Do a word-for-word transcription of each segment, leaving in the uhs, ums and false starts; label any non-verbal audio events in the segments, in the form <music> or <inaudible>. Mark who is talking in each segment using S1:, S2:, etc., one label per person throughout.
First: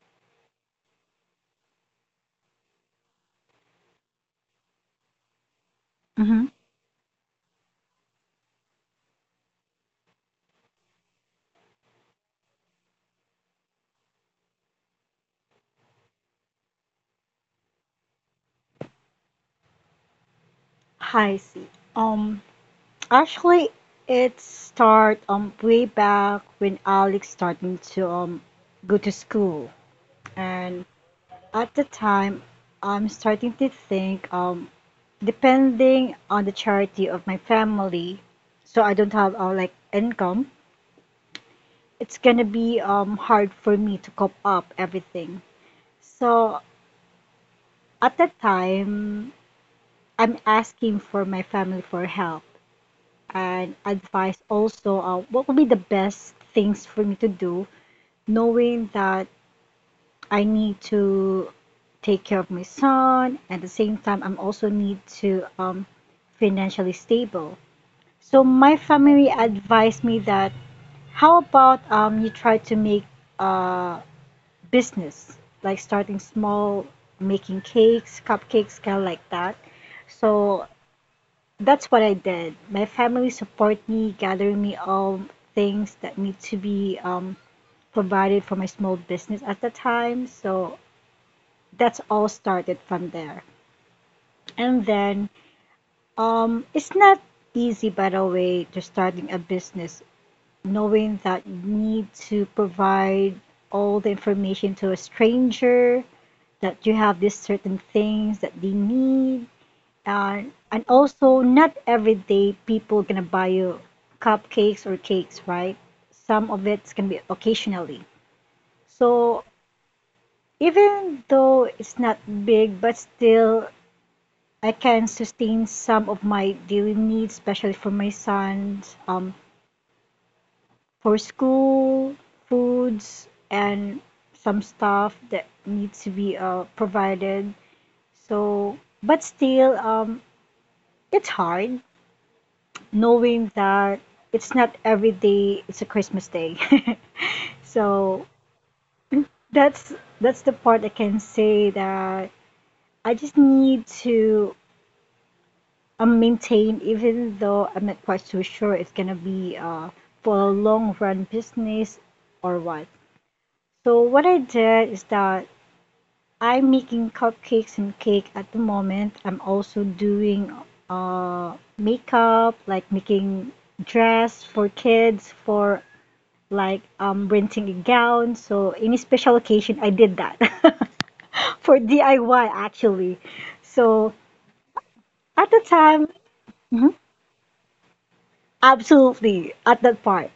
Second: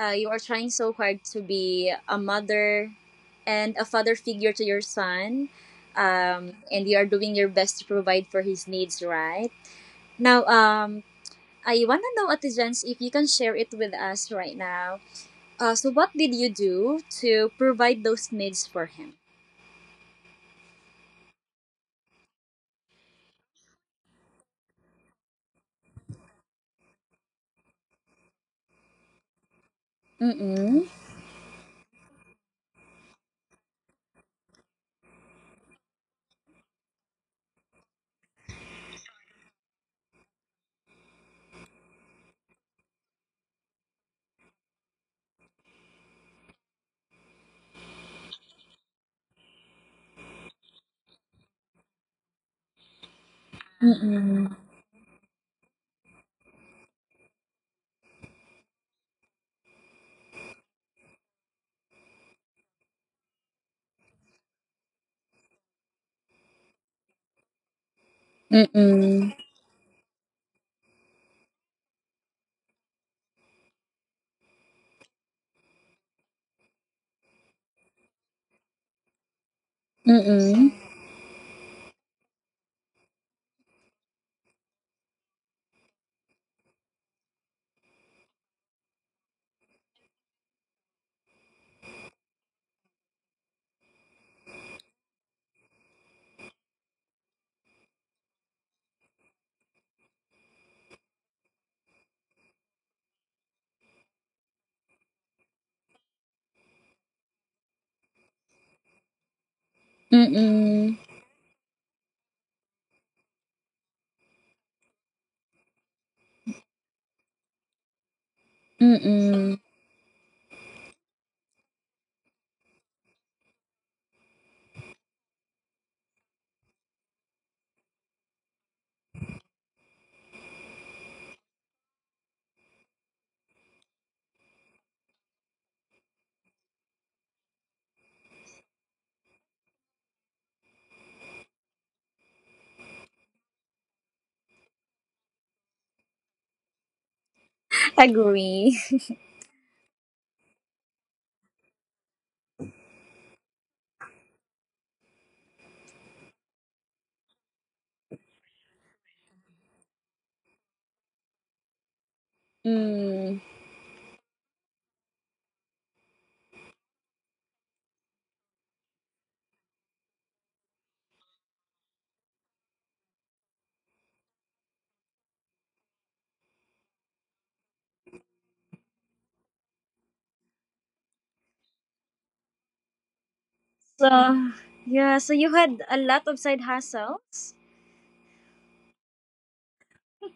S1: uh, you are trying so hard to be a mother and a father figure to your son,
S2: Mm-hmm.
S1: um, and you are doing your best to provide for his needs, right? Now, um, I want to know, Ate Jens, if you can share it with us right now. Uh, so, what did you do to provide those needs for him?
S2: I see. Um, Actually, it start um way back when Alex starting to um go to school, and
S1: Mm-mm.
S2: at the time, I'm starting to think um depending on the charity of my family, so I don't have uh, like income. It's gonna be um hard for me to cope up everything. So at that time, I'm asking for my family for help and advice
S1: Mm-mm.
S2: also, uh, what would be the best things for me to do, knowing that I need to take care of my son. At the same time, I'm also need to, um, financially stable. So my family
S1: Mm-mm.
S2: advised me that, how about, um, you try to make a business, like starting small, making cakes, cupcakes, kind of like that. So
S1: Mm-mm.
S2: that's what I did. My family support me, gathering me all things that need to be, um, provided for my small business at the time. So that's all started from there. And then, um, it's not easy, by the way, to starting a business, knowing that you need to provide all the information to a stranger, that you have these certain things that they need. Uh, and
S1: Mm-mm.
S2: also, not every day people gonna buy you cupcakes or cakes, right? Some of it's gonna be occasionally. So
S1: Mm-mm.
S2: even though it's not big, but still I can sustain some of my daily needs, especially for my sons, um, for school, foods, and some stuff that needs to be, uh, provided. So, but still, um, it's hard knowing that it's not every day it's a Christmas day. <laughs> So
S1: Agree.
S2: that's that's the part I can say that I just need to, um, maintain, even though I'm not quite so sure it's gonna be, uh, for a long run business or what.
S1: Mm.
S2: So what I did is that I'm making cupcakes and cake at the moment. I'm also doing uh makeup, like making dress for kids, for like, um, renting a gown. So, any special occasion, I did that <laughs> for D I Y actually. So,
S1: So, yeah, so
S2: at
S1: you
S2: the
S1: had a
S2: time,
S1: lot of side
S2: mhm,
S1: hustles?
S2: absolutely, at that part,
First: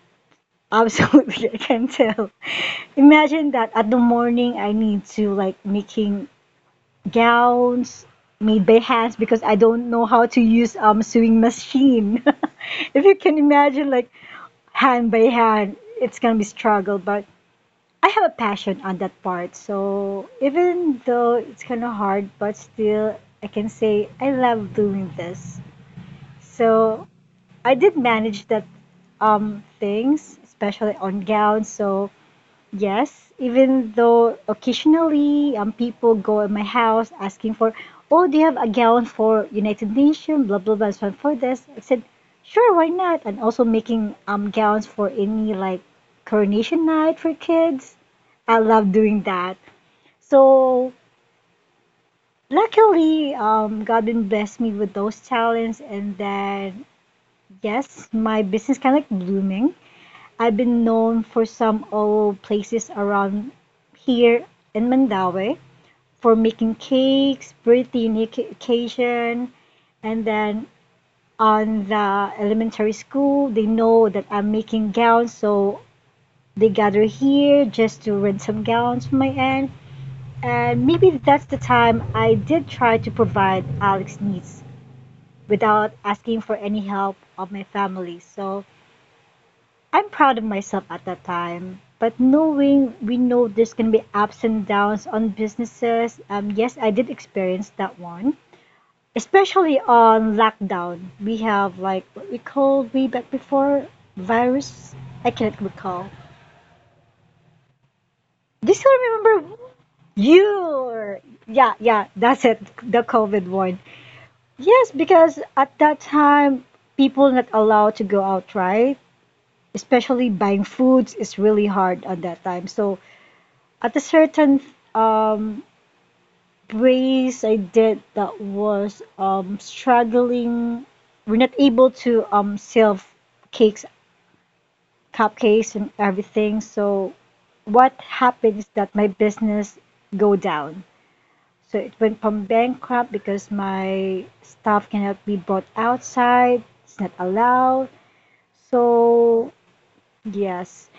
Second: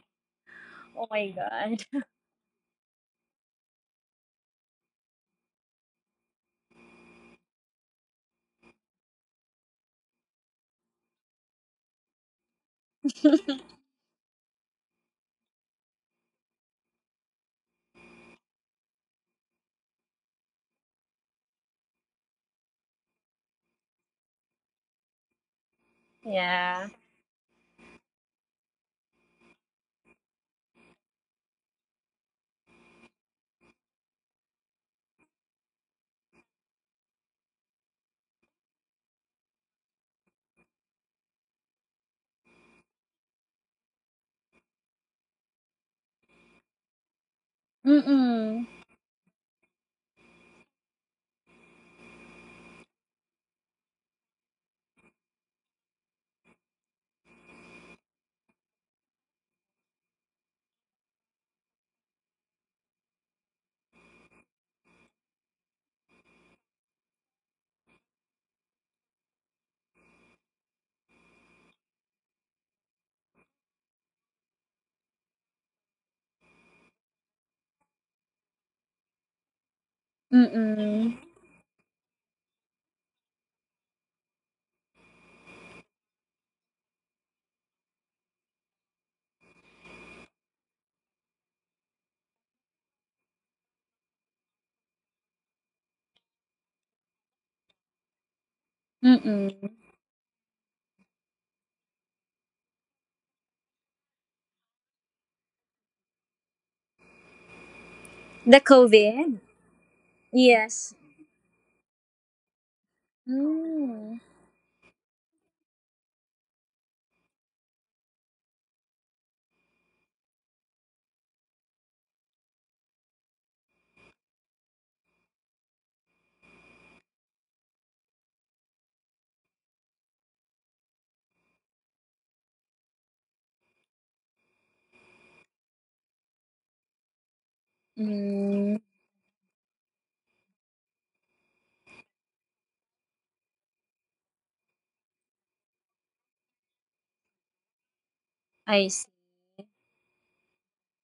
S1: Oh my
S2: absolutely, <laughs> I can
S1: god.
S2: tell. Imagine that at the morning, I need to like making gowns made by hands because I don't know how to use um sewing machine. <laughs> If you can
S1: <laughs>
S2: imagine, like hand by hand, it's gonna be struggle, but I have a passion on that part. So even though it's kind of hard, but still I can say I love doing this.
S1: Yeah.
S2: So I did manage that um things, especially on gowns. So yes, even though occasionally, um, people go in my house asking for, oh, do you have a gown for United Nations, blah, blah, blah, so for this. I said, sure, why not? And also making um gowns for any like coronation night for kids. I
S1: Mm-mm.
S2: love doing that. So luckily, um, God been blessed me with those talents, and then yes, my business kind of like blooming. I've been known for some old places around here in Mandaue for making cakes, birthday nic- occasion, and then on the elementary school, they know that I'm making gowns, so they gather here just to rent some gowns from my aunt. And maybe
S1: Mm-mm.
S2: that's the time I did try to provide Alex's needs without asking for any help of my family. So I'm proud of myself at that time. But knowing we know there's gonna be ups and downs on businesses, um, yes, I did experience that one.
S1: Mm-mm.
S2: Especially on lockdown, we have like what we called way back before, virus. I can't recall.
S1: The
S2: Do you still
S1: COVID?
S2: remember
S1: Yes.
S2: you? Yeah, yeah, that's it. The COVID one.
S1: Mm.
S2: Yes, because at that time, people not allowed to go out, right? Especially buying foods is really hard at that time. So at a certain, um race I did, that was um struggling. We're not able to um sell cakes, cupcakes, and everything. So what happened is
S1: Mm.
S2: that my business go down. So it went from bankrupt because my staff cannot be brought outside. It's not allowed.
S1: I see.
S2: So yes.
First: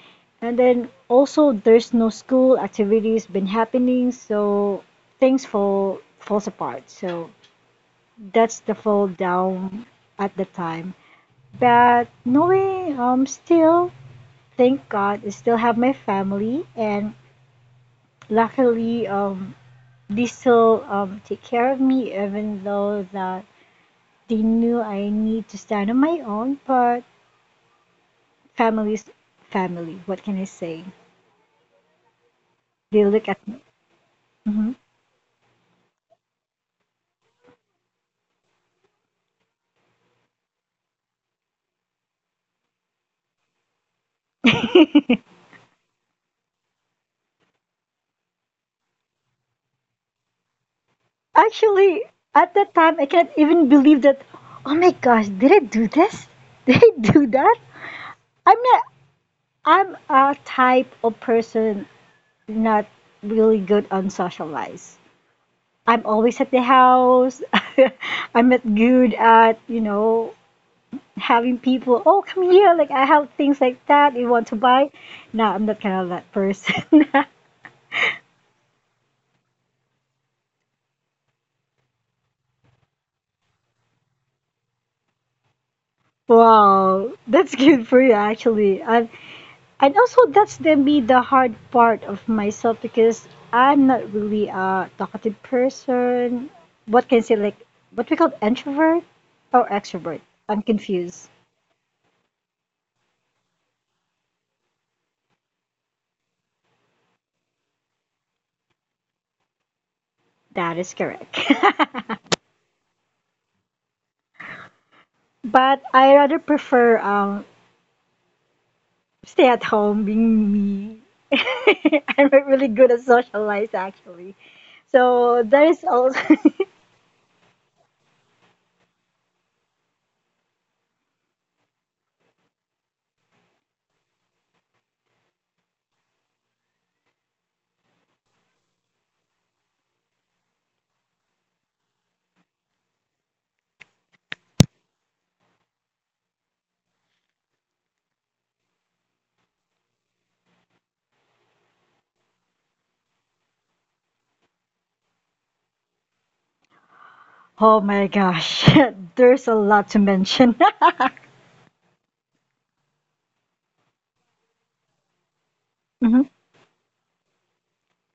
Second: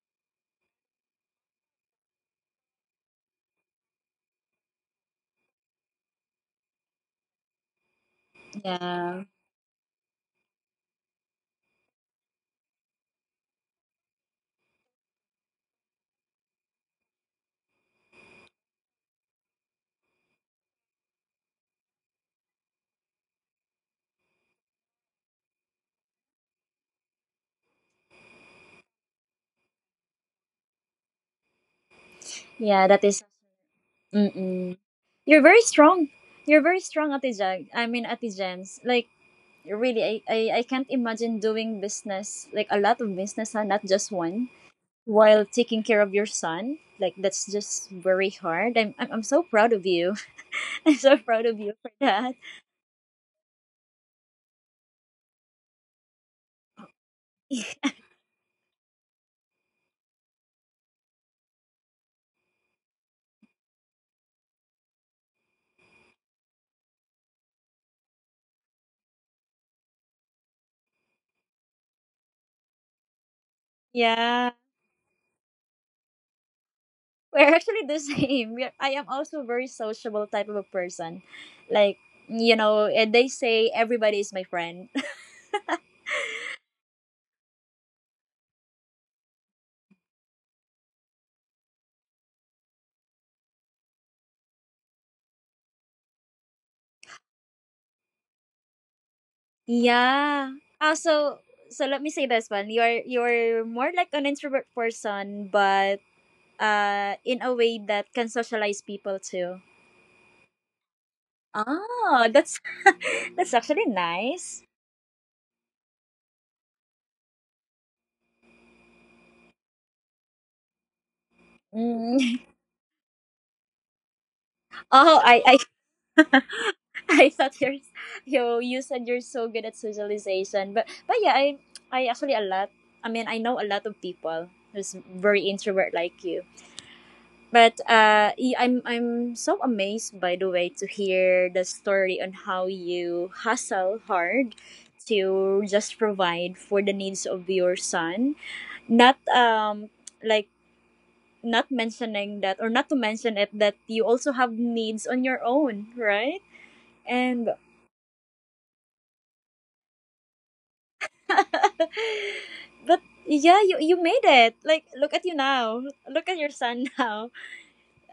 S2: And then also there's no school activities been happening, so things fall falls apart. So that's the fall
S1: Yeah.
S2: down at the time. But knowing, um, still, thank God I still have my family, and luckily, um, they still um take care of me, even though that they knew I need to stand on my own, but family's family, what can I say?
S1: Yeah,
S2: They
S1: that is.
S2: look at me. Mm-hmm.
S1: Mm-mm. You're very strong. You're very strong, Ate Jag. I mean, Ate Jens. Like, really, I, I, I can't imagine doing business, like a lot of business, huh? Not just one, while taking care of your son. Like that's just very hard. I'm I'm, I'm so proud of you. <laughs> I'm so proud of you for
S2: Actually,
S1: that.
S2: at that time, I can't even believe that. Oh my gosh, did I do this? <laughs> Did I do that?
S1: <laughs>
S2: I'm not. I'm a type of person not really good on socialize. I'm always at the house. <laughs> I'm not good at, you know having people. Oh, come here! Like I have things like that. You want
S1: Yeah.
S2: to buy? No, I'm not kind of that person. <laughs>
S1: We're actually the <laughs> same. We are, I am also a very sociable type of a person. Like, you know, and they say everybody is my friend.
S2: Wow, that's good for you actually. I And also that's the be the hard part of myself because I'm not really a talkative person. What can I say, like what we call introvert or
S1: <laughs>
S2: extrovert?
S1: yeah.
S2: I'm confused.
S1: Also, so so let me say this one. You're you're more like an introvert person, but uh in a way that can socialize people too.
S2: That is correct.
S1: Oh, that's <laughs> that's actually nice.
S2: <laughs> But I rather prefer um stay at home being me. <laughs> I'm
S1: Mm. <laughs>
S2: not really good at socialize actually.
S1: Oh,
S2: So
S1: I
S2: there is also.
S1: I
S2: <laughs>
S1: <laughs> I thought you're you you said you're so good at socialization, but but yeah, I I actually a lot. I mean, I know a lot of people who's very introvert like you. But uh, y- I'm I'm so amazed by the way to hear the story on how you hustle hard to just provide for the needs of your son. Not um like not mentioning that or not to mention it that you also have needs on your own, right? And
S2: Oh my gosh, <laughs> there's a lot to mention. <laughs>
S1: <laughs> but yeah, you you made it. Like, look at you now,
S2: Mhm.
S1: look at your son <laughs> now.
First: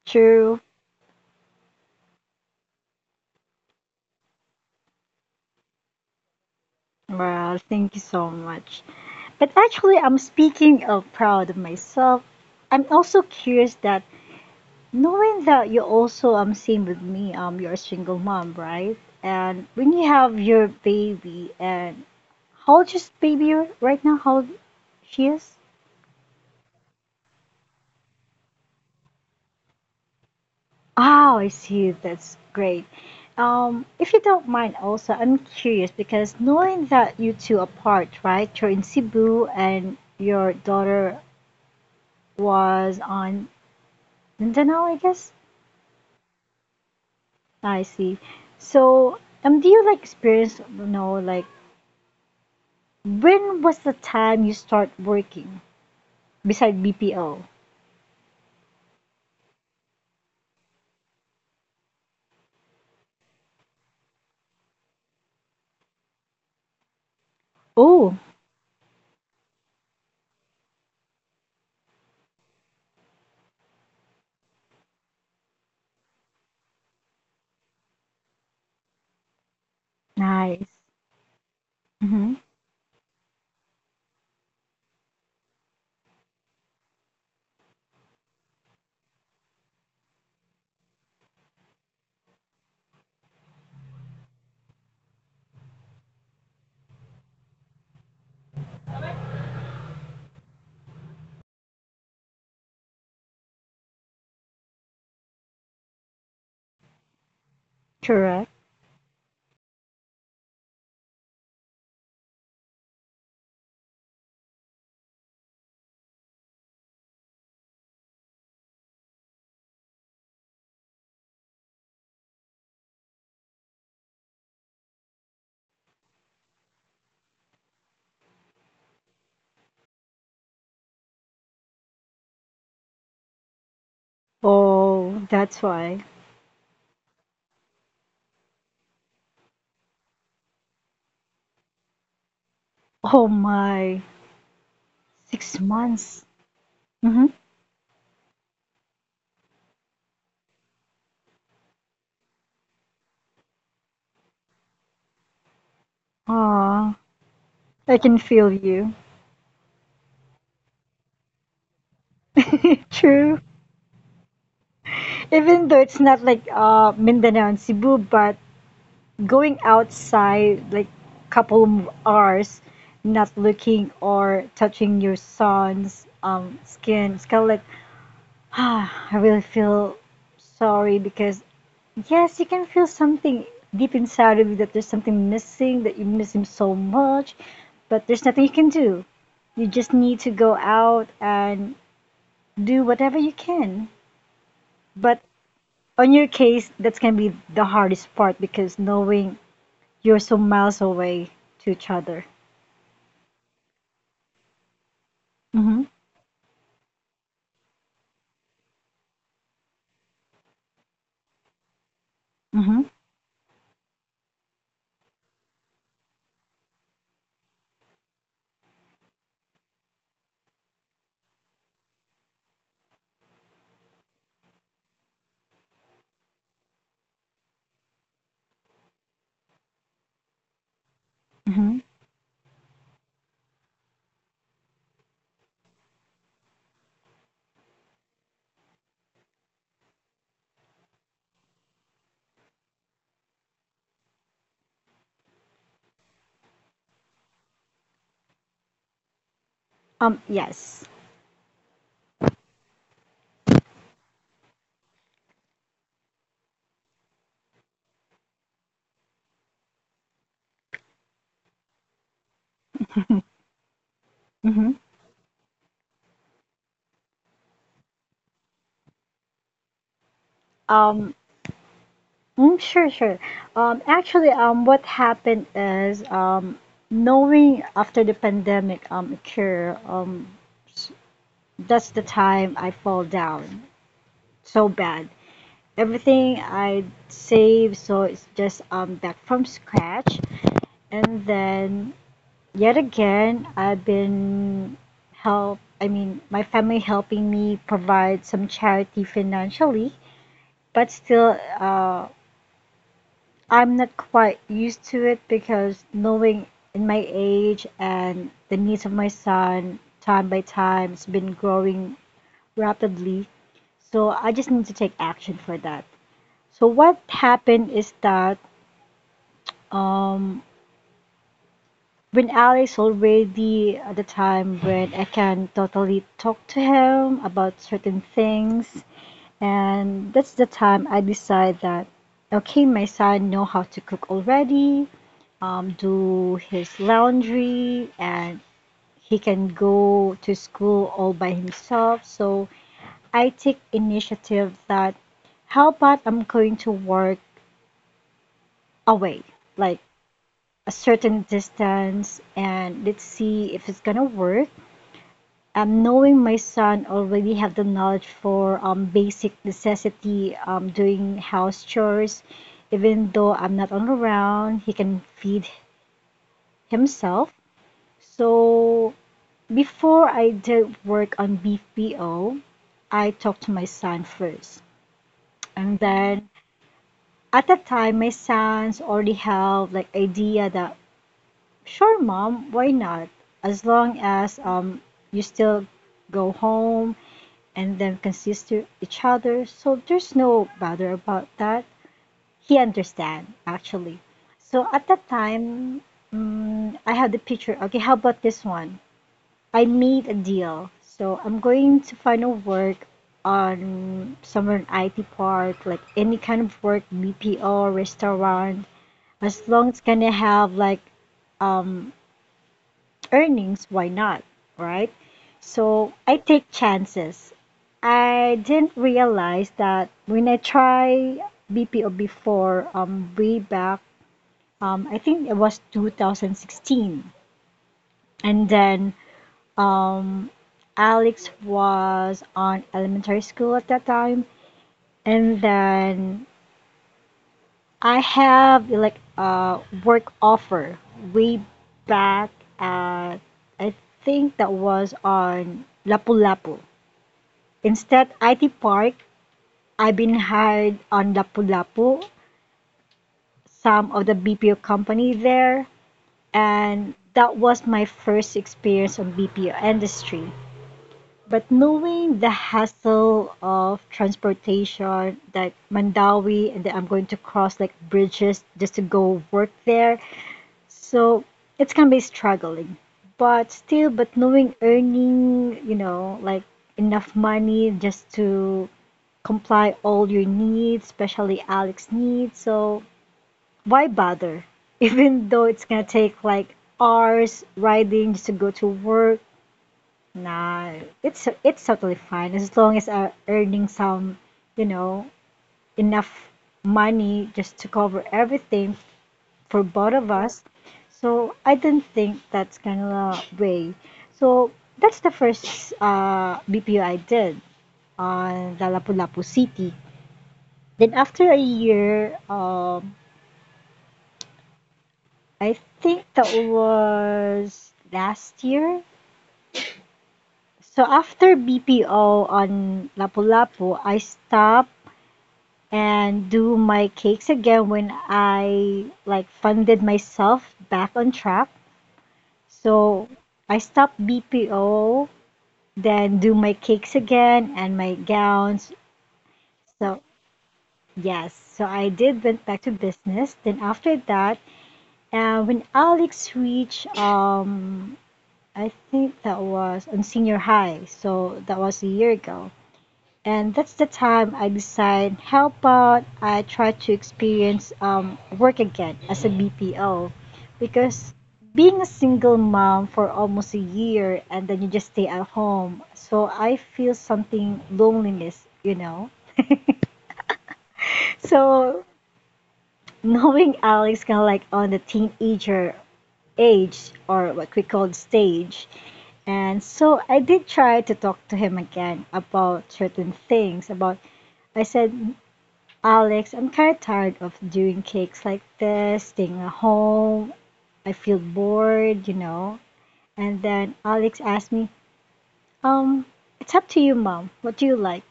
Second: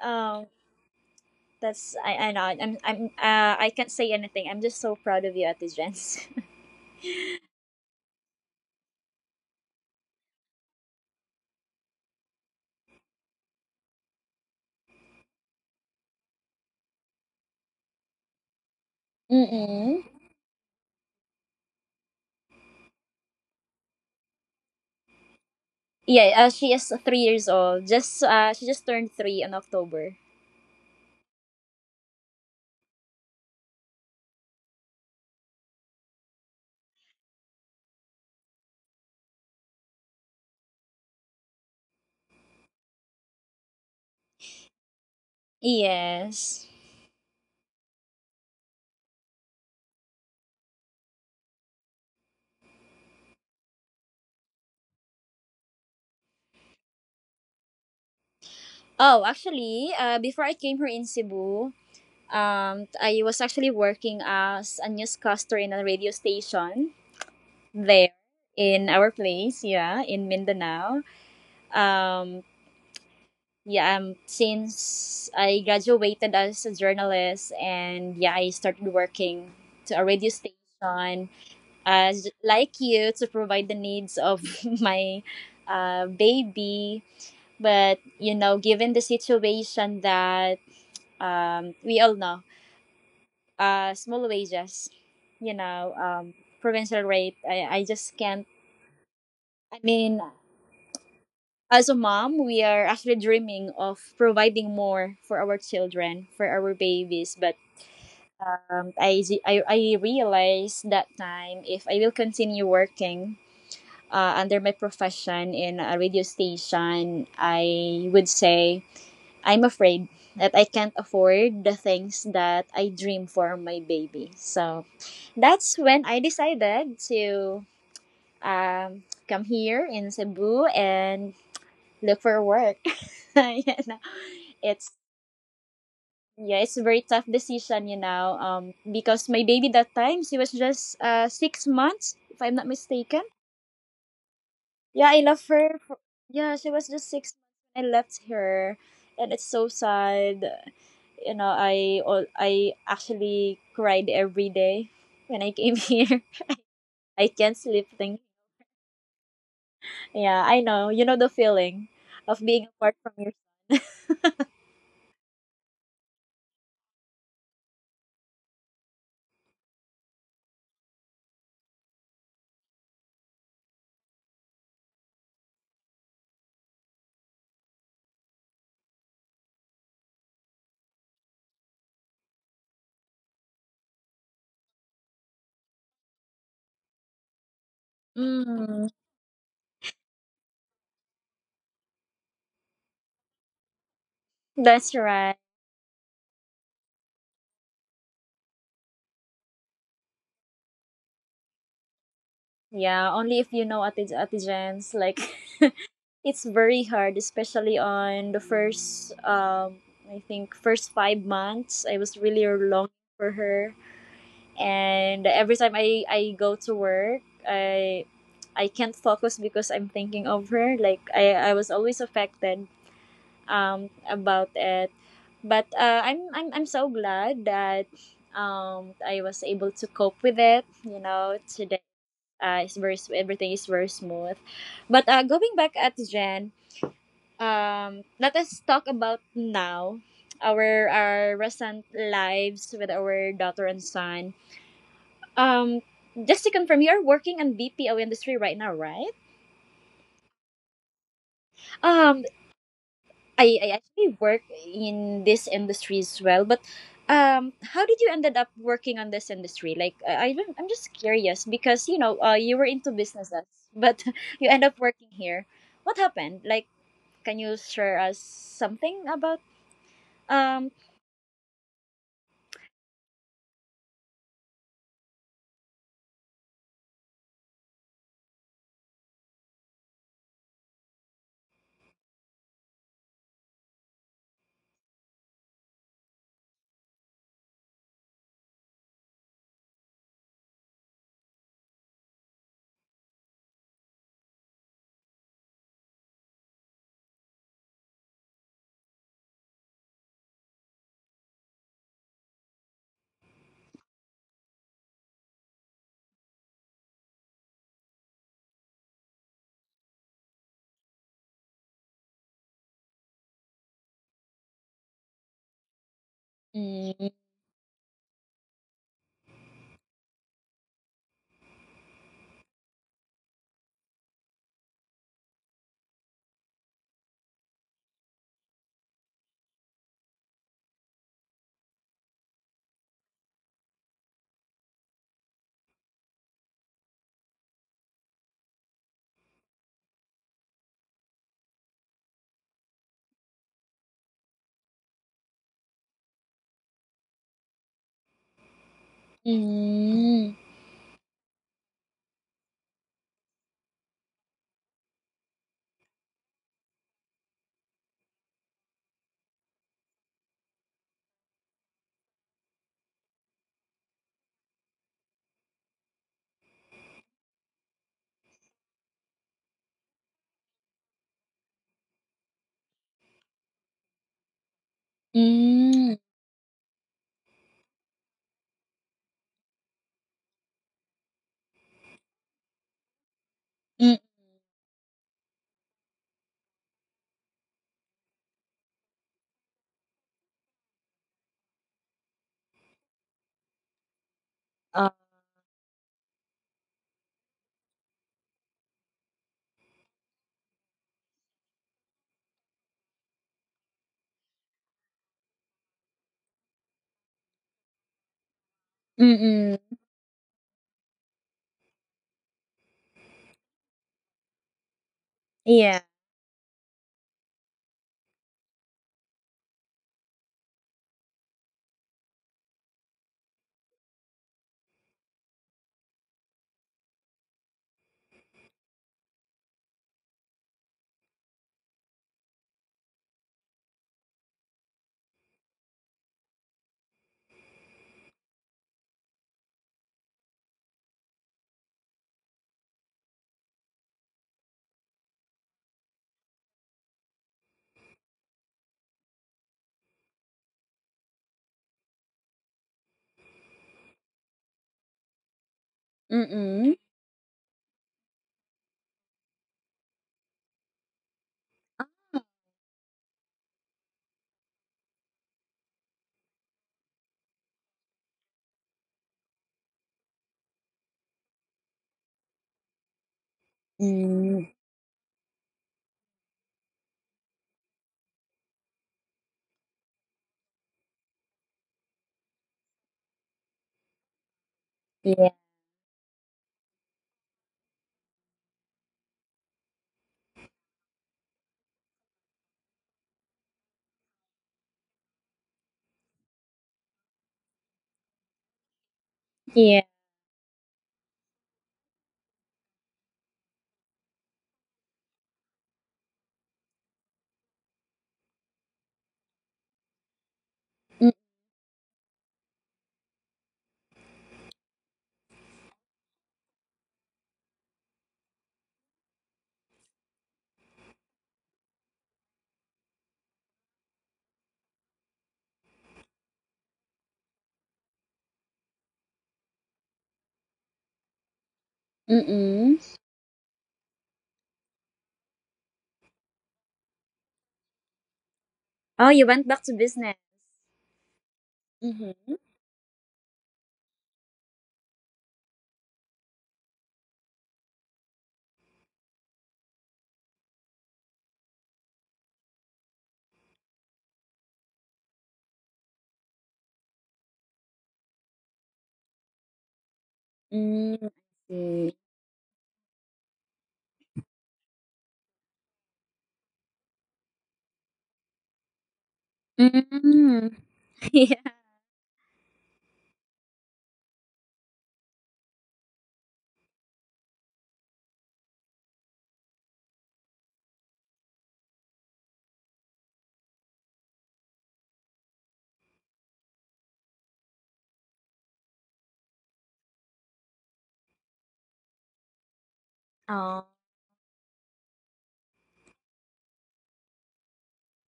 S1: um
S2: True.
S1: that's, I I know, i'm i'm uh, I can't say anything. I'm just so proud of you at this gents.
S2: Well, thank you so much. But actually, I'm speaking of proud of myself. I'm also curious that knowing that you also, um same with me, um you're a single mom, right?
S1: <laughs>
S2: And when
S1: Mm-mm.
S2: you have your baby, and how old is baby right now? How old she is?
S1: Yeah, uh, she is three years old. Just uh she just turned three in October.
S2: Oh, I see, that's great. Um, if you don't mind also, I'm curious because knowing that you two apart, right? You're in Cebu and your daughter was on Mindanao, I guess.
S1: Yes.
S2: I see. So, um, do you like experience, you know, like when was the time you start working beside B P O?
S1: Oh, actually, uh before I came here in Cebu, um I was actually working as a newscaster in a radio station there
S2: Oh,
S1: in our place, yeah, in Mindanao. Um, yeah, um, since I graduated as a journalist and yeah, I started working to a radio
S2: nice.
S1: station as
S2: Mm-hmm.
S1: like you to provide the needs of <laughs> my uh, baby. But you know, given the situation that um, we all know, uh, small wages, you know, um, provincial rate, I, I just can't, I mean, as a mom, we are actually dreaming of providing more for our children, for our babies. But
S2: Correct.
S1: um, I, I, I realized that time if I will continue working uh, under my profession in a radio station, I would say I'm afraid that I can't afford the things that I dream for my baby. So that's when I decided to um, come here in Cebu and look for work. <laughs> You know, it's
S2: Oh, that's why.
S1: yeah, it's a very tough decision, you know. Um, because my baby that time she was just uh six months, if I'm not mistaken.
S2: Oh my,
S1: Yeah, I left
S2: six
S1: her. For,
S2: months.
S1: yeah, she was just
S2: Mm-hmm.
S1: six. I left her, and it's so sad. You know, I all I actually cried every day when I came <laughs> here.
S2: Ah,
S1: I can't sleep.
S2: I can
S1: Thinking,
S2: feel you.
S1: yeah, I know. You know the feeling of being
S2: <laughs>
S1: apart from your.
S2: True.
S1: <laughs>
S2: Even though it's not like uh Mindanao and Cebu, but going outside like couple of hours, not looking or touching your son's um skin, it's kind of like <sighs> ah, I really feel sorry because yes, you can feel something deep inside of you, that there's something missing, that you miss him so much, but there's nothing you can
S1: Mm,
S2: do. You just need to go out and do whatever you can,
S1: that's
S2: but
S1: right.
S2: on your case, that's going to be the hardest part because knowing you're so miles away to each other.
S1: Yeah, only if you know Ate, Ate Jen's. Like,
S2: Mm-hmm.
S1: <laughs> it's very hard, especially on the first, um, I think, first five months. I was really
S2: Mm-hmm.
S1: longing for her. And every time I, I go to work, I I can't focus because I'm thinking of her. Like, I, I was always affected um, about it. But uh, I'm, I'm, I'm so glad that um, I was able to cope with it, you know,
S2: Mm-hmm.
S1: today uh, it's very sm- everything is very smooth. But uh, going back at Jen, um, let us talk about now our our recent lives with our daughter and son. Um, just to confirm, you're working on B P O industry right now, right?
S2: Um, yes.
S1: Um, I, I actually work in this industry as well, but um, how did you ended up working on this industry? Like, I, I don't, I'm just curious because you know, uh, you were into businesses, but <laughs> you end
S2: Mm-hmm.
S1: up working here. What happened? Like, can you share us something about um
S2: Um, mm, sure, sure. Um, actually, um, what happened is, um, knowing after the pandemic, um, occur, um, that's the time I fall down so bad. Everything I save, so it's just um back from scratch, and then yet again, I've been help, I mean, my family helping me provide some charity financially, but still, uh, I'm not quite used to it because knowing in my age and the needs of my son, time by time, it's been growing rapidly. So I just need to take action for that. So what
S1: mm,
S2: happened is that, um when Alice already at the time when I can totally talk to him about certain things, and that's the time I decide that, okay, my son know how to cook already, um, do his laundry, and he can go to school all by himself. So I take initiative that, how about I'm going to work away, like
S1: mm,
S2: a certain distance, and let's see if it's gonna work, um, knowing my son already have the knowledge for, um, basic necessity, um, doing house chores. Even though I'm not on around, he can feed himself. So before I did work on B P O, I talked to my son first, and
S1: mm,
S2: then at that time, my sons already have like idea that, sure, mom, why not? As
S1: mm,
S2: long as, um, you still go home and then can sister each other. So there's no bother about that. He understand actually. So at
S1: uh,
S2: that time, mm, I had the picture. Okay, how about this one? I made a deal. So I'm going to find a work on somewhere in I T part, like any kind of work, B P O, restaurant,
S1: mm,
S2: as long as
S1: mm,
S2: it's gonna have like um earnings, why not? Right?
S1: yeah,
S2: So I take chances. I didn't realize that when I tried B P O before, um, way back, um, I think it was two thousand sixteen. And then, um, Alex was on elementary school at that time. And then I have like a work offer way back at, I think that was on Lapu-Lapu. Instead, I T Park, I've been hired on Lapu-Lapu, some of the B P O company there,
S1: mm, mm,
S2: and that was my first experience on B P O industry. But knowing the hassle of transportation, that Mandawi, and that I'm going to cross like bridges just to go work there, so it's gonna be struggling. But still, but knowing
S1: mm,
S2: earning, you know, like enough money just to comply all your needs, especially Alex's needs. So why bother? <laughs> Even
S1: yeah,
S2: though it's gonna take like hours riding just to go to work. Nah, it's it's totally fine as long as I'm earning some, you know, enough money just to cover everything for
S1: yeah,
S2: both of us. So I don't think that's kind of a way. So that's the first uh, B P O I did on the Lapu-Lapu City. Then
S1: mm,
S2: after a year, um, I think that was last year. So after B P O on Lapu-Lapu, I stopped and do my cakes again when I like funded myself back on track.
S1: mm, mm.
S2: So I stopped B P O then do my cakes again and my gowns.
S1: Oh, you went back to
S2: So
S1: business.
S2: yes, so I did
S1: Mm-hmm.
S2: went back to business. Then after that, uh, when Alex reached, um, I think that was on senior high. So that was a year ago. And that's the time I decide how about I try to experience um, work again as a B P O
S1: Mm,
S2: because
S1: I
S2: being a
S1: see.
S2: single mom for almost a year and then you just stay at home. So I feel something loneliness, you know.
S1: Mm, <laughs> yeah.
S2: So <laughs> knowing Alex kind of like on the teenager age or what we call stage. And so I did try to talk to him again about certain things about I said Alex, I'm kind of tired of doing cakes like this, staying at home. I feel bored, you know. And
S1: Oh.
S2: then Alex asked me, um, it's up to you, mom. What do you like?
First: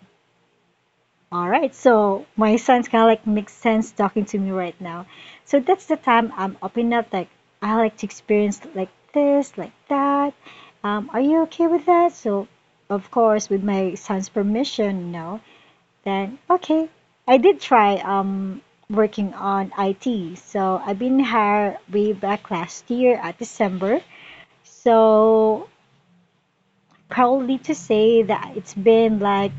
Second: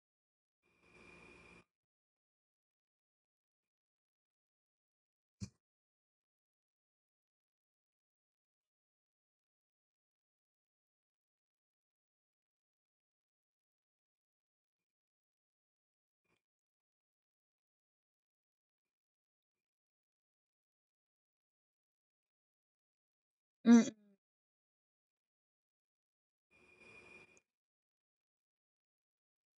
S2: All right, so my son's kind of like makes sense talking to me right now. So that's the time I'm opening up, like, I like to experience like this, like that. Um, are you okay with that? So, of course, with my son's permission, you know. Then, okay. I did try um working on I T. So I've been hired way back last year at
S1: Mm,
S2: December. So proudly to say that it's been like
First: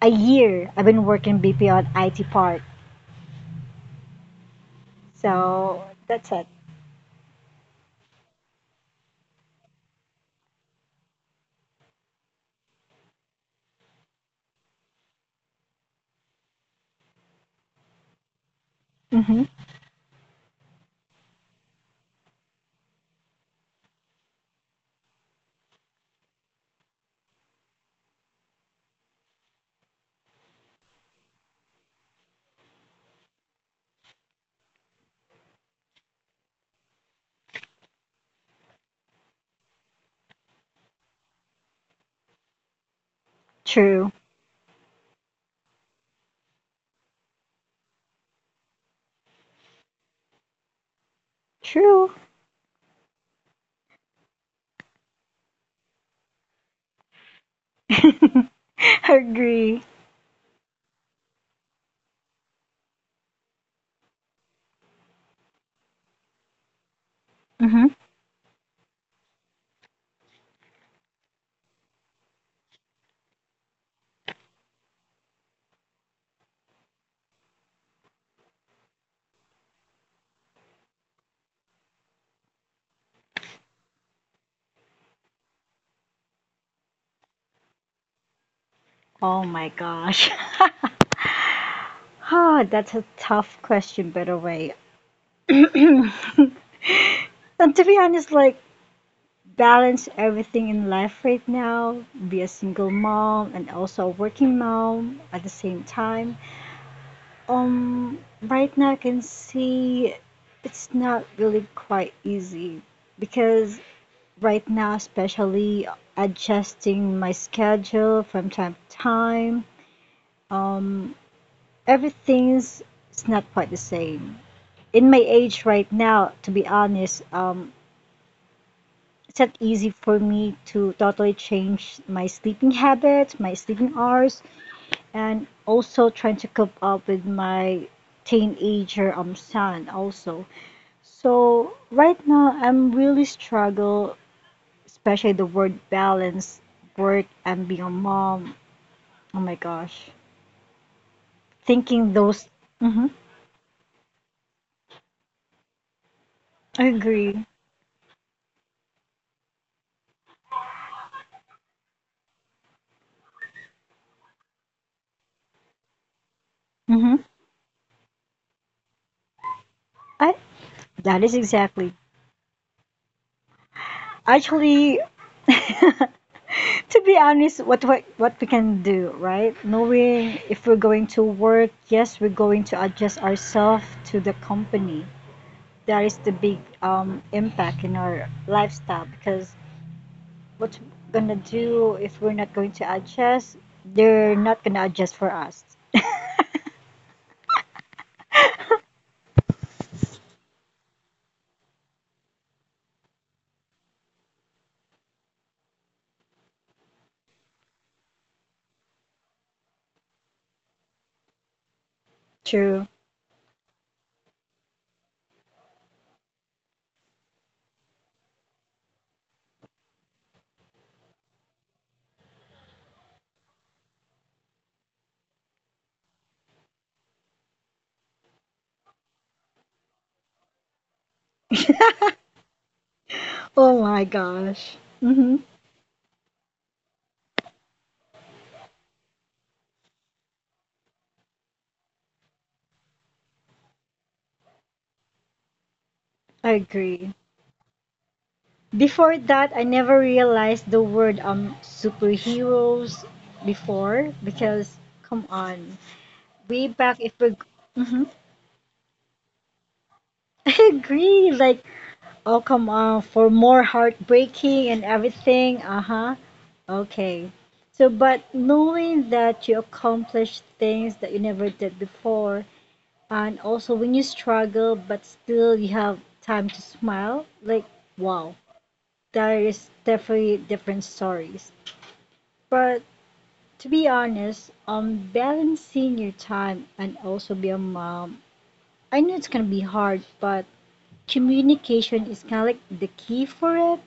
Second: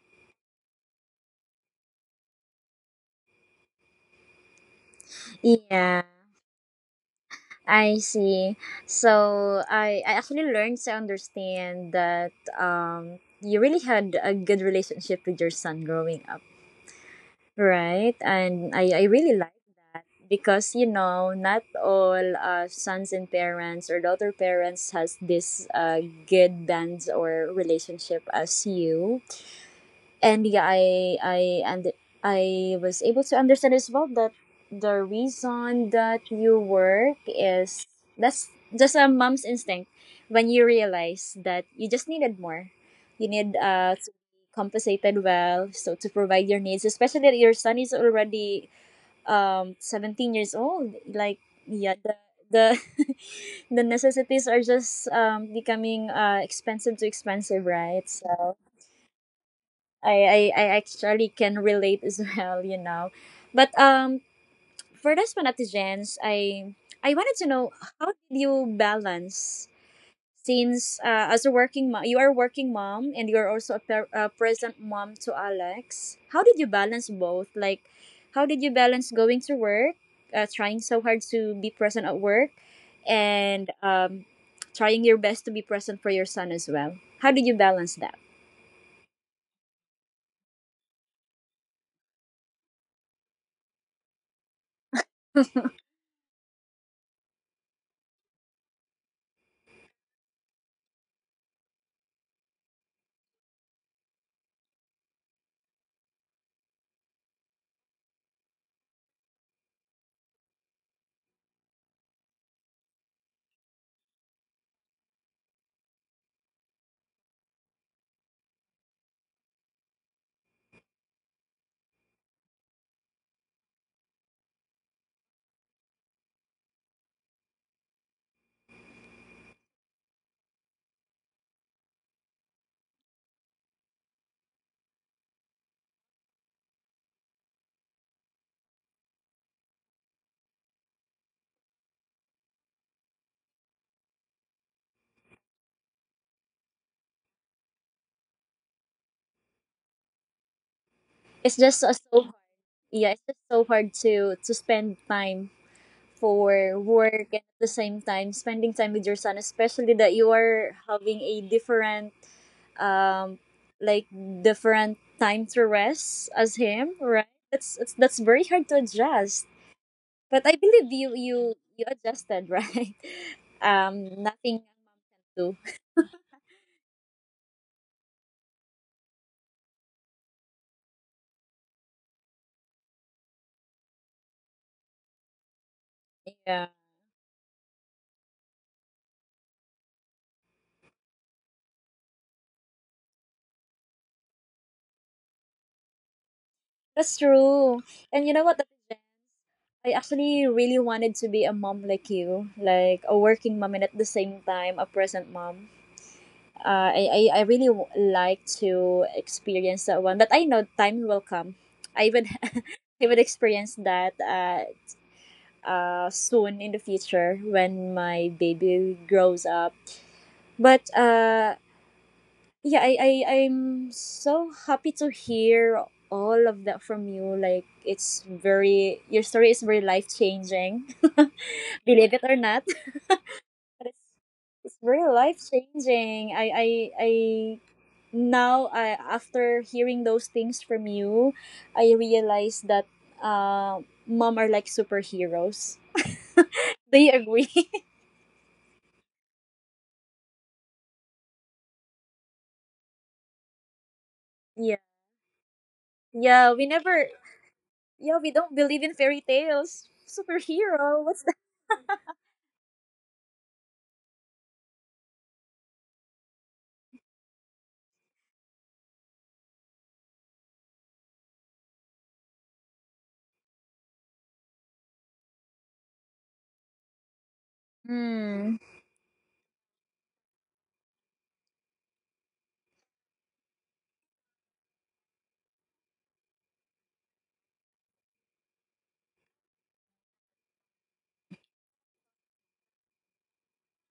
S2: a year I've been working B P on I T part. So
S1: yeah.
S2: that's it.
S1: I see. So I, I actually learned to understand that um you really had a good relationship with your son growing up, right. And I, I really
S2: Mm-hmm.
S1: like that because, you know, not all uh, sons and parents or daughter parents has this uh, good bonds or relationship as you. And yeah, I I and I was able to understand as well that the reason that you work is that's just a mom's instinct, when you realize that you just needed more, you need uh
S2: True.
S1: to be compensated well so to provide your needs, especially that your son is already um seventeen years old. Like, yeah,
S2: True.
S1: the the, <laughs> the necessities are just um becoming uh expensive to expensive, right?
S2: <laughs>
S1: So
S2: Agree.
S1: I, I, I actually can relate as <laughs> well, you know. But um, for this one, Ate Jens, I I wanted to know
S2: Mm-hmm.
S1: how did you balance since uh, as a working mom, you are a working mom and you are also a, per- a present mom to Alex. How did you balance both? Like, how did you balance going to work, uh, trying so hard to be present at work, and um, trying your best to be present for your son as well? How did you balance that?
S2: Oh my gosh. <laughs> Ah, that's a tough question, by the way.
S1: <laughs>
S2: And to be honest, like balance everything in life right now, be a single mom and also a working mom at the same time. Um, right now I can see it's not really quite easy because right now, especially adjusting my schedule from time to time, um, everything's it's not quite the same. In my age right now, to be honest, um, it's not easy for me to totally change my sleeping habits, my sleeping hours, and also trying to cope up with my teenager um son also. So right now I'm really struggle, especially the word balance, work and being a mom. Oh my gosh,
S1: It's just uh,
S2: thinking
S1: so
S2: those. Mm-hmm,
S1: Yeah, it's just so hard to to spend time for
S2: I
S1: work
S2: agree.
S1: and at the same time spending time with your son, especially that you are having a different um like different time to rest as him,
S2: Mm-hmm.
S1: right? That's it's, that's very hard to adjust.
S2: I
S1: But I believe you
S2: that is
S1: you you
S2: exactly.
S1: adjusted, <laughs> right? Um, nothing
S2: Actually, <laughs>
S1: do.
S2: to be honest, what what what we can do, right? Knowing if we're going to work, yes, we're going to adjust ourselves to the company. That is the big
S1: Yeah,
S2: um, impact in our lifestyle because what we're gonna do if we're not going to adjust, they're not gonna adjust for us.
S1: that's true. And you know what? I actually really wanted to be a mom like you, like a working mom and at the same time a present mom. Uh, I, I, I really w- like to experience that one, but I know time will come. I would
S2: True.
S1: <laughs> I would experience that uh, uh, soon in the future when my baby grows up. But uh, yeah, I, I I'm so happy to hear all of that from you. Like, it's very your story is very life changing, <laughs> believe it or not. <laughs>
S2: Oh
S1: But
S2: my
S1: it's,
S2: gosh.
S1: it's very
S2: Mm-hmm.
S1: life changing. I I I Now, I, after hearing those things from you, I realize that uh, mom are like superheroes.
S2: I
S1: <laughs> Do
S2: agree.
S1: you agree? <laughs>
S2: Before that, I never realized the word um superheroes before because
S1: Yeah,
S2: come on,
S1: yeah,
S2: way
S1: we
S2: back
S1: never,
S2: if we're Mhm.
S1: yeah, we don't believe in fairy tales
S2: <laughs> I
S1: superhero, what's
S2: agree.
S1: that.
S2: Like, oh come on, for more heartbreaking and everything. Uh-huh. Okay. So, but knowing that you accomplished things that you never did before, and also when you struggle but still you have time to smile, like wow,
S1: Hmm.
S2: there is definitely different stories. But to be honest, um, balancing your time and also be a mom, I know it's gonna be hard, but communication is kind of like the key for it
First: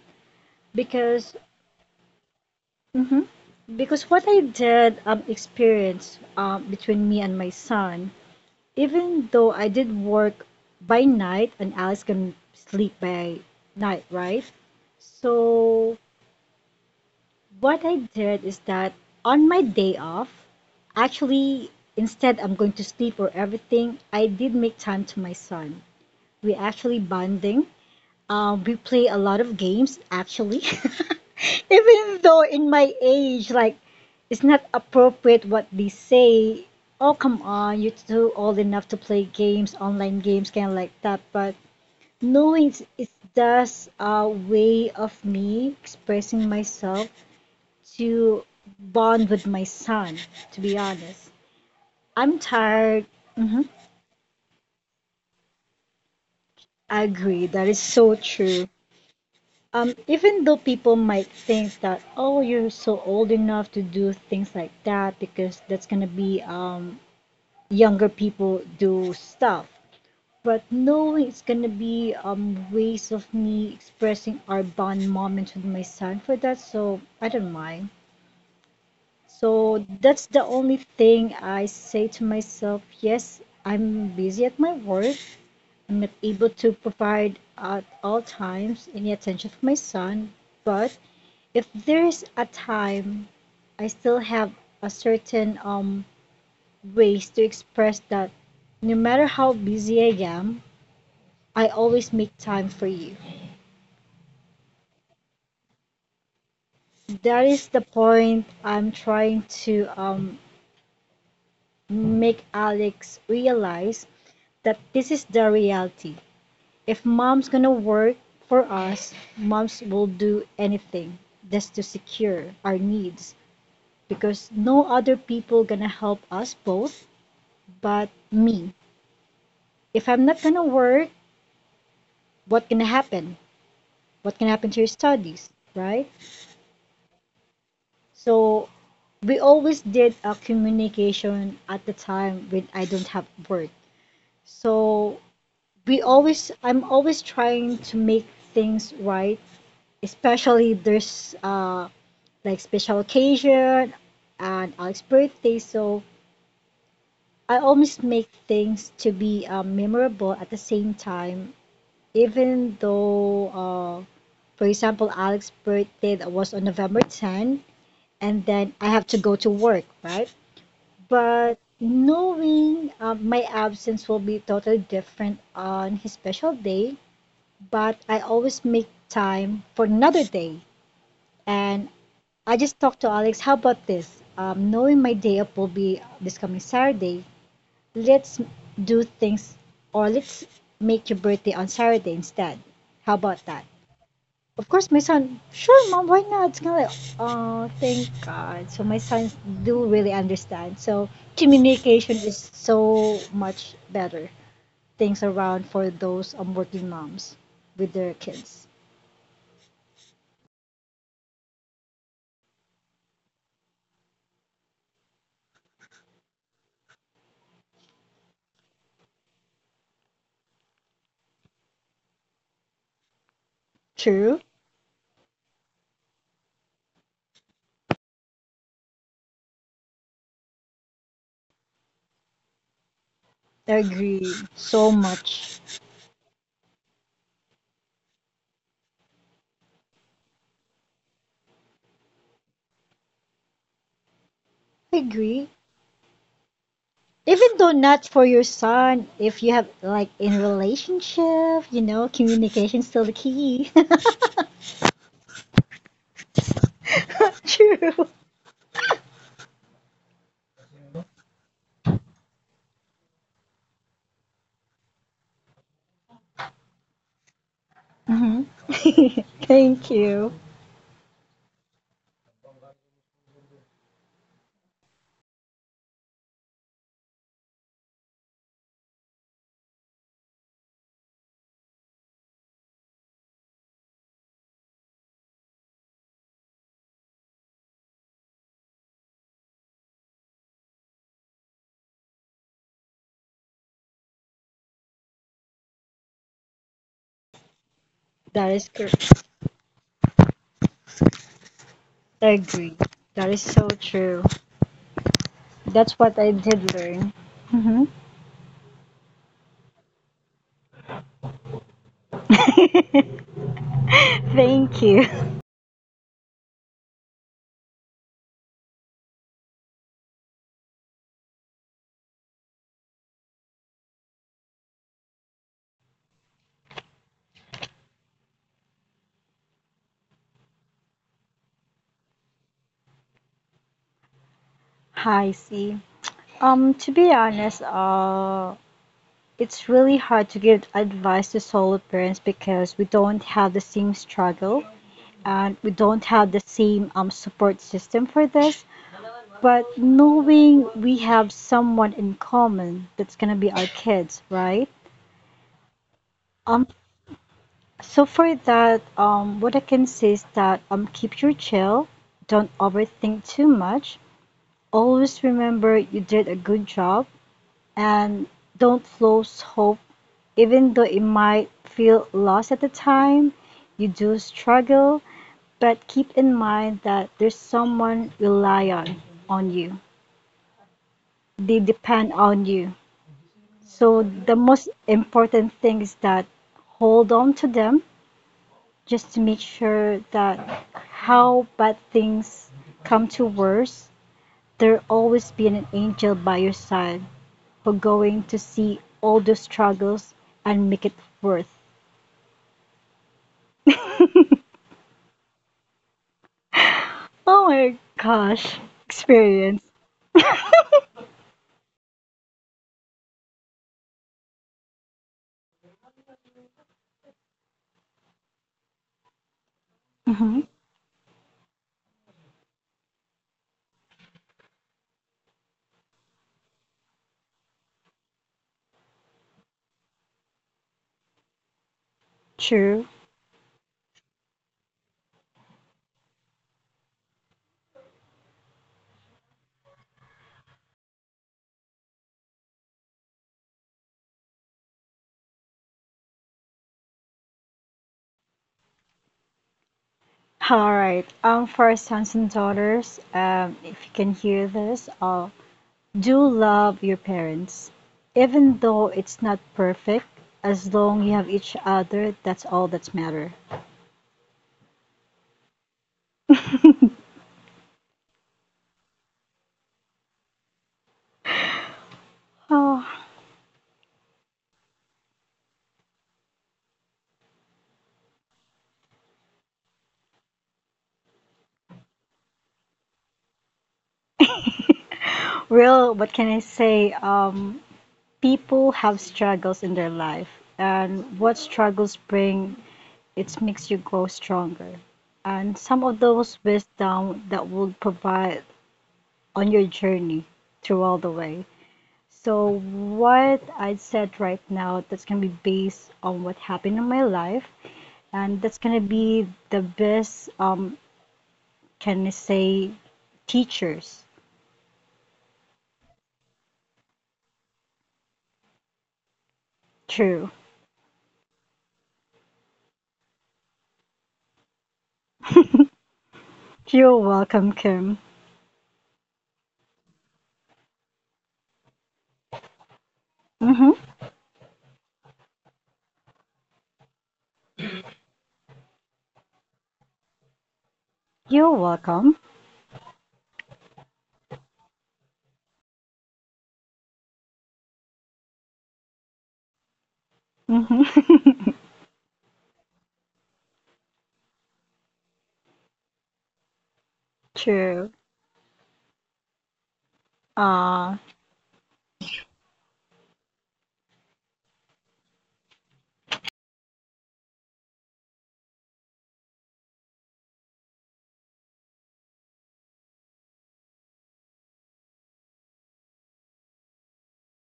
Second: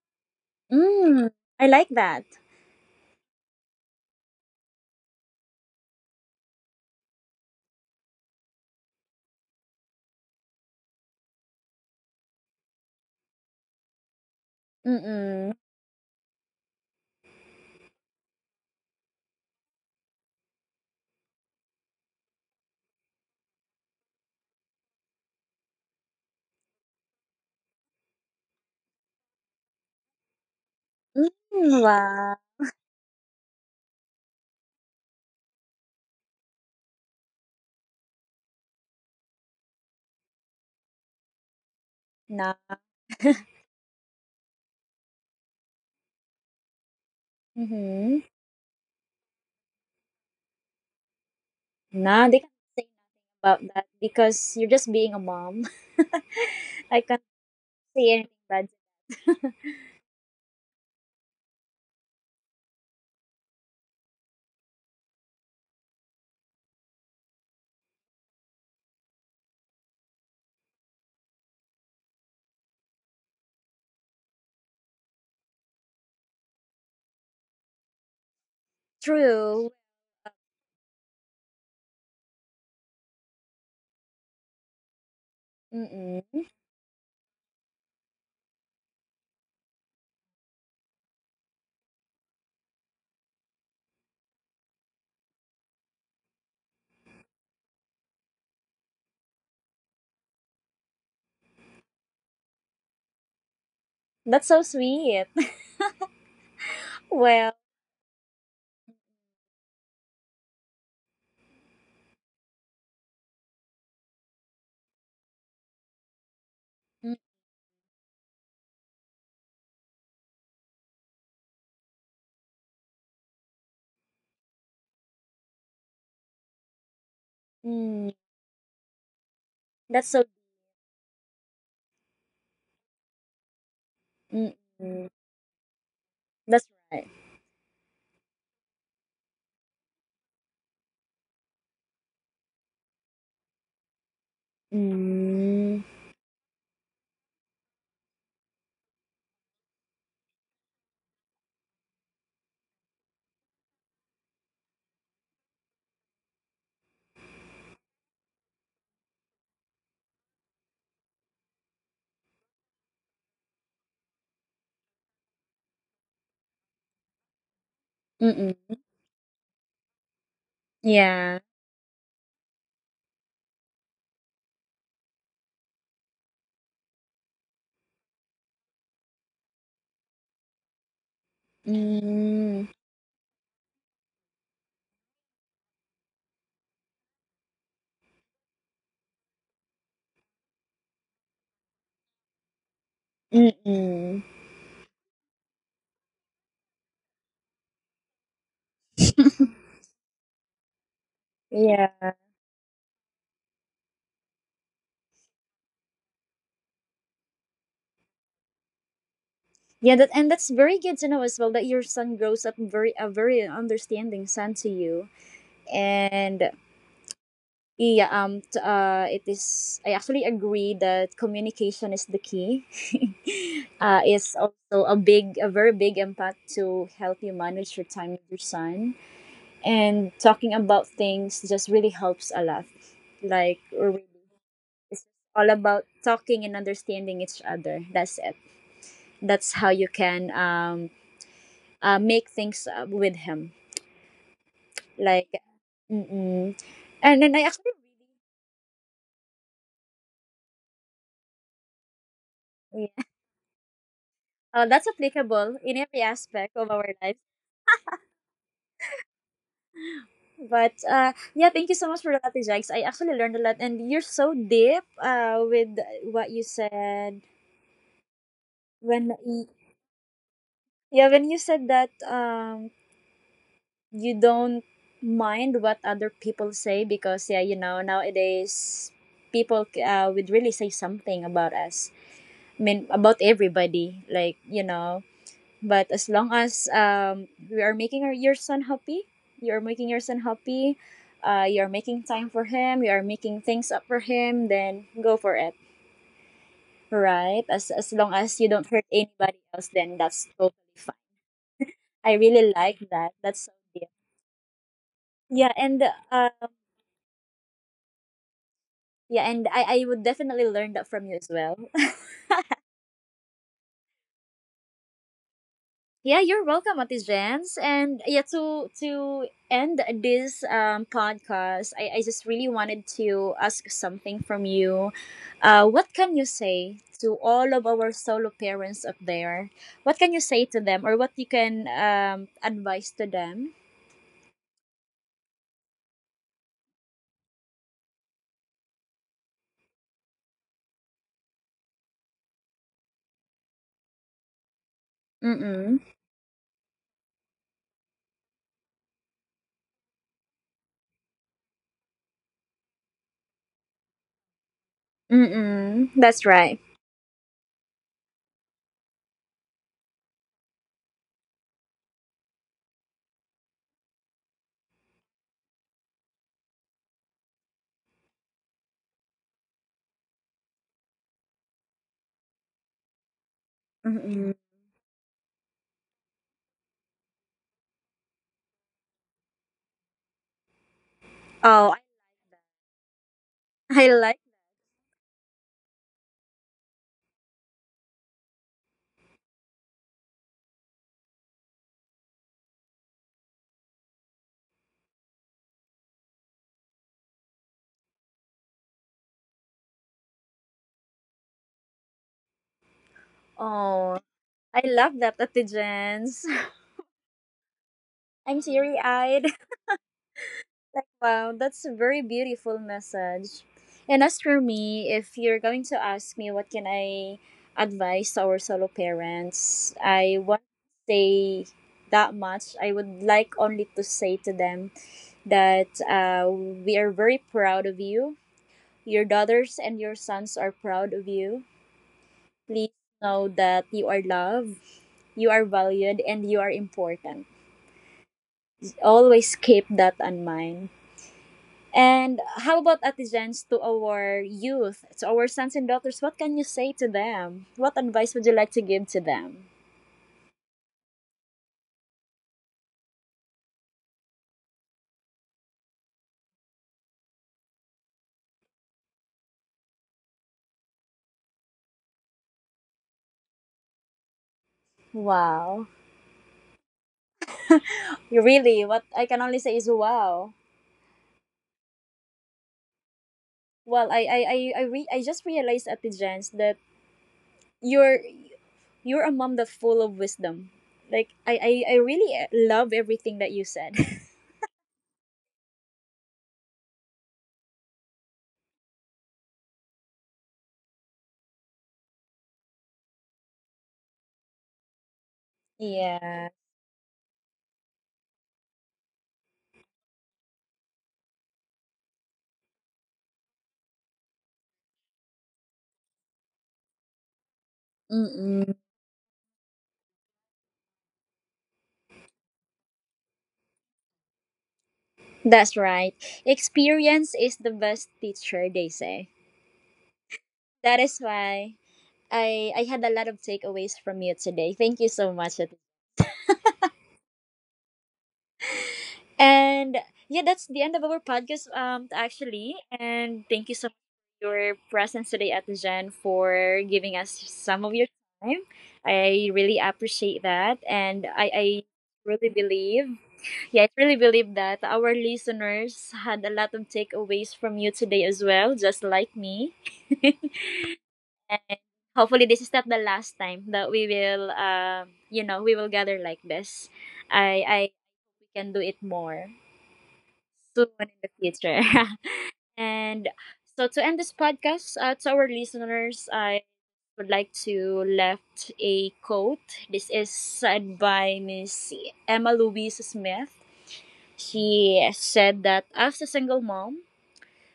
S1: Mm,
S2: because
S1: I like that.
S2: mhm, because what I did um experience um between me and my son, even though I did work by night and Alice can sleep by night, right?
S1: Mm-mm.
S2: So what I did is that on my day off, actually instead I'm going to sleep or everything, I did make time to my son. We actually bonding. Uh, we play a lot of games actually. <laughs>
S1: Mm,
S2: Even
S1: wow.
S2: though in my age, like it's not appropriate what they say. Oh come on, you're too old enough to play games, online games, kind of like that. But
S1: Nah.
S2: no, it's it's
S1: <laughs>
S2: just a way of me expressing myself
S1: Mm-hmm.
S2: to bond with my son. To be honest,
S1: Nah,
S2: I'm
S1: they can't say nothing
S2: tired.
S1: about
S2: Hmm.
S1: that because you're just being a mom. <laughs> I
S2: I
S1: can't
S2: agree. That is
S1: say
S2: so
S1: anything
S2: true.
S1: bad. <laughs>
S2: Um, even though people might think that, oh, you're so old enough to do things like that because that's gonna be um, younger people do stuff. But no, it's gonna be um, ways of me expressing our bond moments with my son for that, so I don't mind.
S1: True.
S2: So that's the only thing I say to myself. Yes, I'm busy at my work. I'm not
S1: Mm-mm.
S2: able to provide at all times any attention for my son, but if there's a time I still have a certain um ways to express that no matter how busy I am, I always make time for you.
S1: That's so sweet. <laughs>
S2: That
S1: Well,
S2: is the point I'm trying to um make Alex realize that this is the reality. If mom's gonna work for us, moms will do anything just to secure our needs because no other people gonna help us both
S1: mm-mm.
S2: but me if
S1: That's
S2: I'm
S1: so.
S2: not gonna work, what can happen? What can happen to your
S1: Mm-mm.
S2: studies, right?
S1: That's right.
S2: So we always did a communication at the time when I don't have work. So
S1: Mm.
S2: we always, I'm always trying to make things right, especially there's uh like special occasion and Alex's birthday. So I always make things to be uh, memorable at the same time even though, uh, for example, Alex's birthday that was on November tenth, and then
S1: Mm-mm.
S2: I have to go to work, right?
S1: Yeah.
S2: But knowing uh, my absence will be totally different on his special day, but I always make time for another day. And I
S1: Mm.
S2: just talked to Alex, how about this? Um, knowing my day up will be this coming Saturday, let's do things or let's make your birthday on Saturday instead. How about that?
S1: Mm-mm.
S2: Of course, my son, sure, mom, why not? It's kinda like, oh, thank God. So my sons do really understand. So
S1: Yeah.
S2: communication is so much better. Things around for those um, working moms with their kids.
S1: Yeah, that, and that's very good to know as well that your son grows up very a very understanding son to you. And yeah, um, t- uh, it is. I actually agree that communication is the key. <laughs> Uh, is
S2: True.
S1: also a big, a very big impact to help you manage your time with your son. And talking about things just really helps a lot. Like
S2: I
S1: really,
S2: agree so
S1: it's all
S2: much.
S1: about talking and understanding each other. That's it. That's how you can um uh, make things uh, with him.
S2: I
S1: Like,
S2: agree.
S1: mm-mm. And then I
S2: Even
S1: actually
S2: though not for your son, if you have like in relationship, you know, communication
S1: really, yeah.
S2: still the key. <laughs>
S1: Uh, that's applicable in every aspect of our life.
S2: True.
S1: But uh, yeah, thank you so much for that, Ate Jags. I actually learned a lot, and you're so deep uh, with what you said
S2: Hmm. <laughs>
S1: when y-
S2: Thank you.
S1: yeah, when you said that um you don't mind what other people say because yeah, you know, nowadays people uh, would really say something about us. I mean, about everybody, like, you know. But as long as um, we are making our, your son happy, you are making your son happy, uh, you are making time for him, you are making things up for him, then go for it, right? As as long as you
S2: That
S1: don't
S2: is
S1: hurt
S2: correct.
S1: anybody else, then that's totally fine. I
S2: I
S1: really
S2: agree.
S1: like that.
S2: That is
S1: That's so
S2: so
S1: dear.
S2: true.
S1: Yeah, and
S2: That's what
S1: uh,
S2: I did learn. Mhm.
S1: yeah, and I I would definitely learn that from you as well. <laughs>
S2: Thank you.
S1: Yeah, you're welcome, Ate Jens. And yeah, to to end this um, podcast, I, I just really wanted to ask something from you. Uh, what can you say to all of our solo parents up there? What can you say to them, or what you can um, advise to them?
S2: <laughs> Hi, C. Um, to be honest, uh, it's really hard to give advice to solo parents because we don't have the same struggle and we
S1: Mm-mm.
S2: don't have the same um support system for this. But knowing we have someone in common that's gonna be our kids, right?
S1: Mm-mm. That's right.
S2: Um, So for that, um, what I can say is that um, keep your chill, don't overthink too much. Always remember you did a good job, and don't lose hope, even though it might feel lost at the time. You do
S1: Mm-mm.
S2: struggle, but keep in mind that there's someone rely on on you. They
S1: Oh, I,
S2: depend on you.
S1: I
S2: So
S1: like.
S2: the most important thing is that hold on to them just to make sure that how bad things come to worse, there always be an angel by your side for going to see all those struggles and make it worth.
S1: Oh, I love that, Ate Jens.
S2: Oh my
S1: <laughs> I'm
S2: gosh,
S1: teary eyed.
S2: experience.
S1: Like, wow, that's a very beautiful message. And as for me, if you're going to ask me what can I advise to our solo parents, I won't
S2: Hmm.
S1: say that much. I would like only to say to them that uh, we are very proud of you. Your daughters and your sons are proud of you. Please
S2: True.
S1: know that you are loved, you are valued, and you are important. Always keep that in mind. And how about Atizens to our youth, to our sons and daughters? What can you say to them? What advice would you like to give to them?
S2: All right. Um, for our sons and daughters, um, if you can hear this, uh, do love your parents, even though it's not perfect. As long you have each other, that's all that's matter.
S1: Wow. You really, what I can only say is wow.
S2: Oh,
S1: Well, I I I I, re- I just realized Atizens that you're you're a mom that's full of wisdom. Like I I, I really love everything that you said. <laughs>
S2: well, what can I say? Um, people have struggles in their life, and what struggles bring, it makes you grow stronger. And some of
S1: Yeah.
S2: those wisdom that will provide on your journey through all the way. So, what I said right now, that's gonna be based on what happened in my life, and
S1: Mm-mm.
S2: that's gonna be the best, um, can I say, teachers.
S1: That's right. Experience is the best teacher, they say.
S2: True.
S1: That is why I I had a lot of takeaways from you today. Thank you so much. Ate.
S2: You're welcome, Kim.
S1: And yeah, that's the end of our podcast um actually. And thank you so
S2: Hmm.
S1: much for your presence today, Ate Jen, for giving us some of your time. I really appreciate that. And I,
S2: You're
S1: I
S2: welcome.
S1: really believe yeah, I really believe that our listeners had a lot of takeaways from you today as well, just like me.
S2: Mhm.
S1: <laughs> Hopefully this is not the last time that we will uh, you know we will gather like this
S2: <laughs>
S1: i i
S2: True.
S1: we can do it more soon in
S2: Uh,
S1: the future <laughs> and so to end this podcast uh, to our listeners I would like to left a quote. This is said by Miss Emma Louise Smith. She said that as a single mom,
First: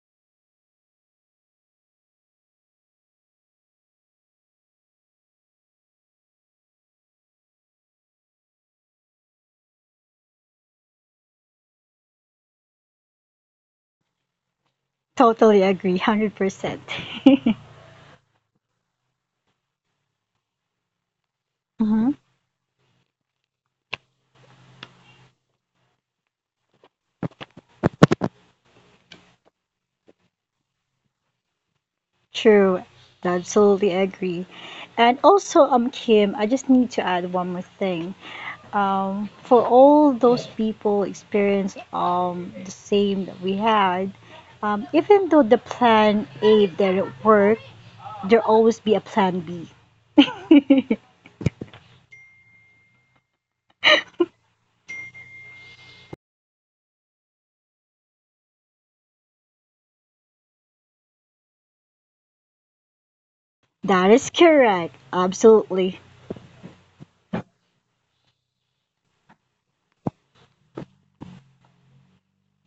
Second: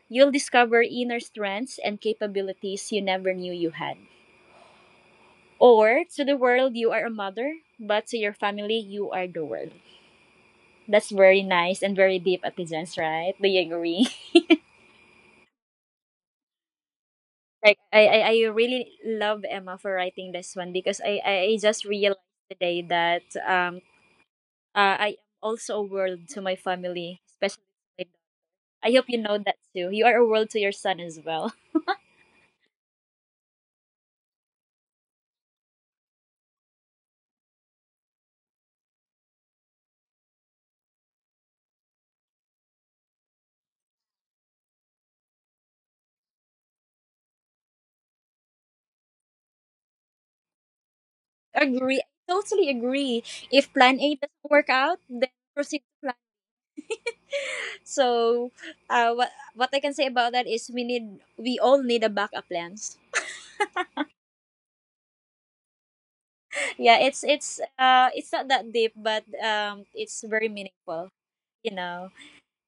S1: you'll discover inner strengths and capabilities you never knew you had. Or to the world, you are a mother, but to your family, you are the world. That's very nice and very deep, Ate Jens, right? Do you agree? <laughs>
S2: totally agree, one hundred percent.
S1: Like, I, I, I really love Emma for writing this one because I, I I just
S2: Mhm.
S1: realized today that um uh, I am also a world to my family, especially my dog. I hope you know that too. You are a world to your son as well.
S2: <laughs> True. Absolutely agree. And also, um, Kim, I just need to add one more thing. Um, for all those people experience um the same that we had, um, even though the plan A didn't work, there always be a plan B.
S1: <laughs> Agree. I totally agree. If plan A doesn't work out, then proceed to Plan. So, uh, what what I can say about that is we need we all need a backup plans.
S2: That is correct. Absolutely.
S1: Yeah, it's it's uh it's not that deep, but um it's very meaningful, you know.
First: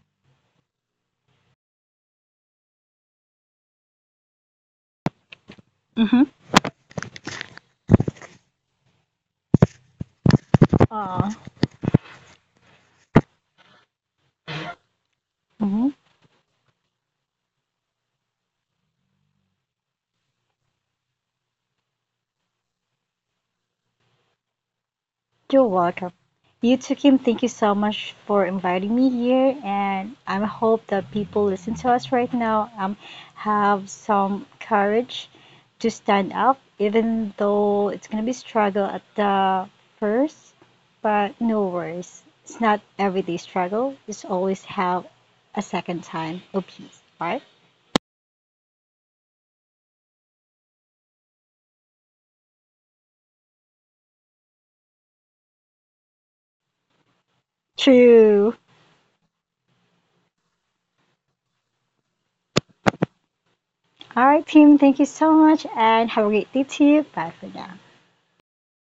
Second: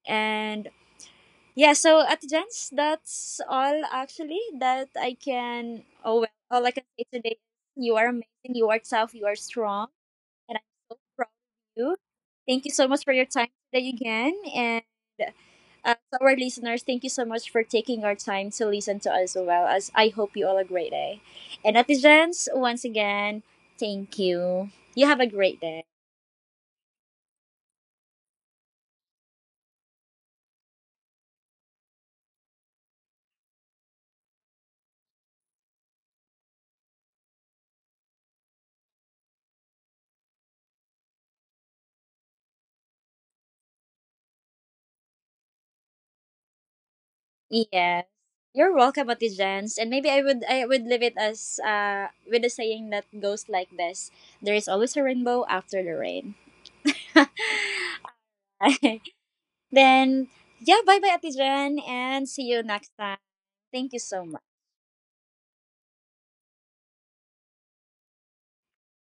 S1: And yeah, so at gents, that's all actually that I can. Oh
S2: Mm-hmm.
S1: well, all I can say today. Is you are amazing. You are tough. You are strong, and I'm so proud
S2: Uh,
S1: of you. Thank you so much for your time today again. And
S2: mhm.
S1: Uh, to our listeners, thank you so much for taking our time to listen to us as well. As I hope you all a great day. And netizens, once again, thank you. You have a great
S2: You're
S1: day.
S2: welcome. You too, Kim. Thank you so much for inviting me here, and I hope that people listen to us right now um, have some courage to stand up, even though it's gonna be struggle at the first. But no worries, it's not everyday struggle. Just always have a second time of peace. All right.
S1: Yes. You're welcome, netizens. And maybe I would I would leave it as uh with a saying that goes like this: There is always a rainbow after the rain. <laughs>
S2: True.
S1: Then yeah, bye bye, Atijan, and see you next time. Thank you
S2: All
S1: so much.
S2: right, Kim. Thank you so much, and have a great day to you. Bye for now.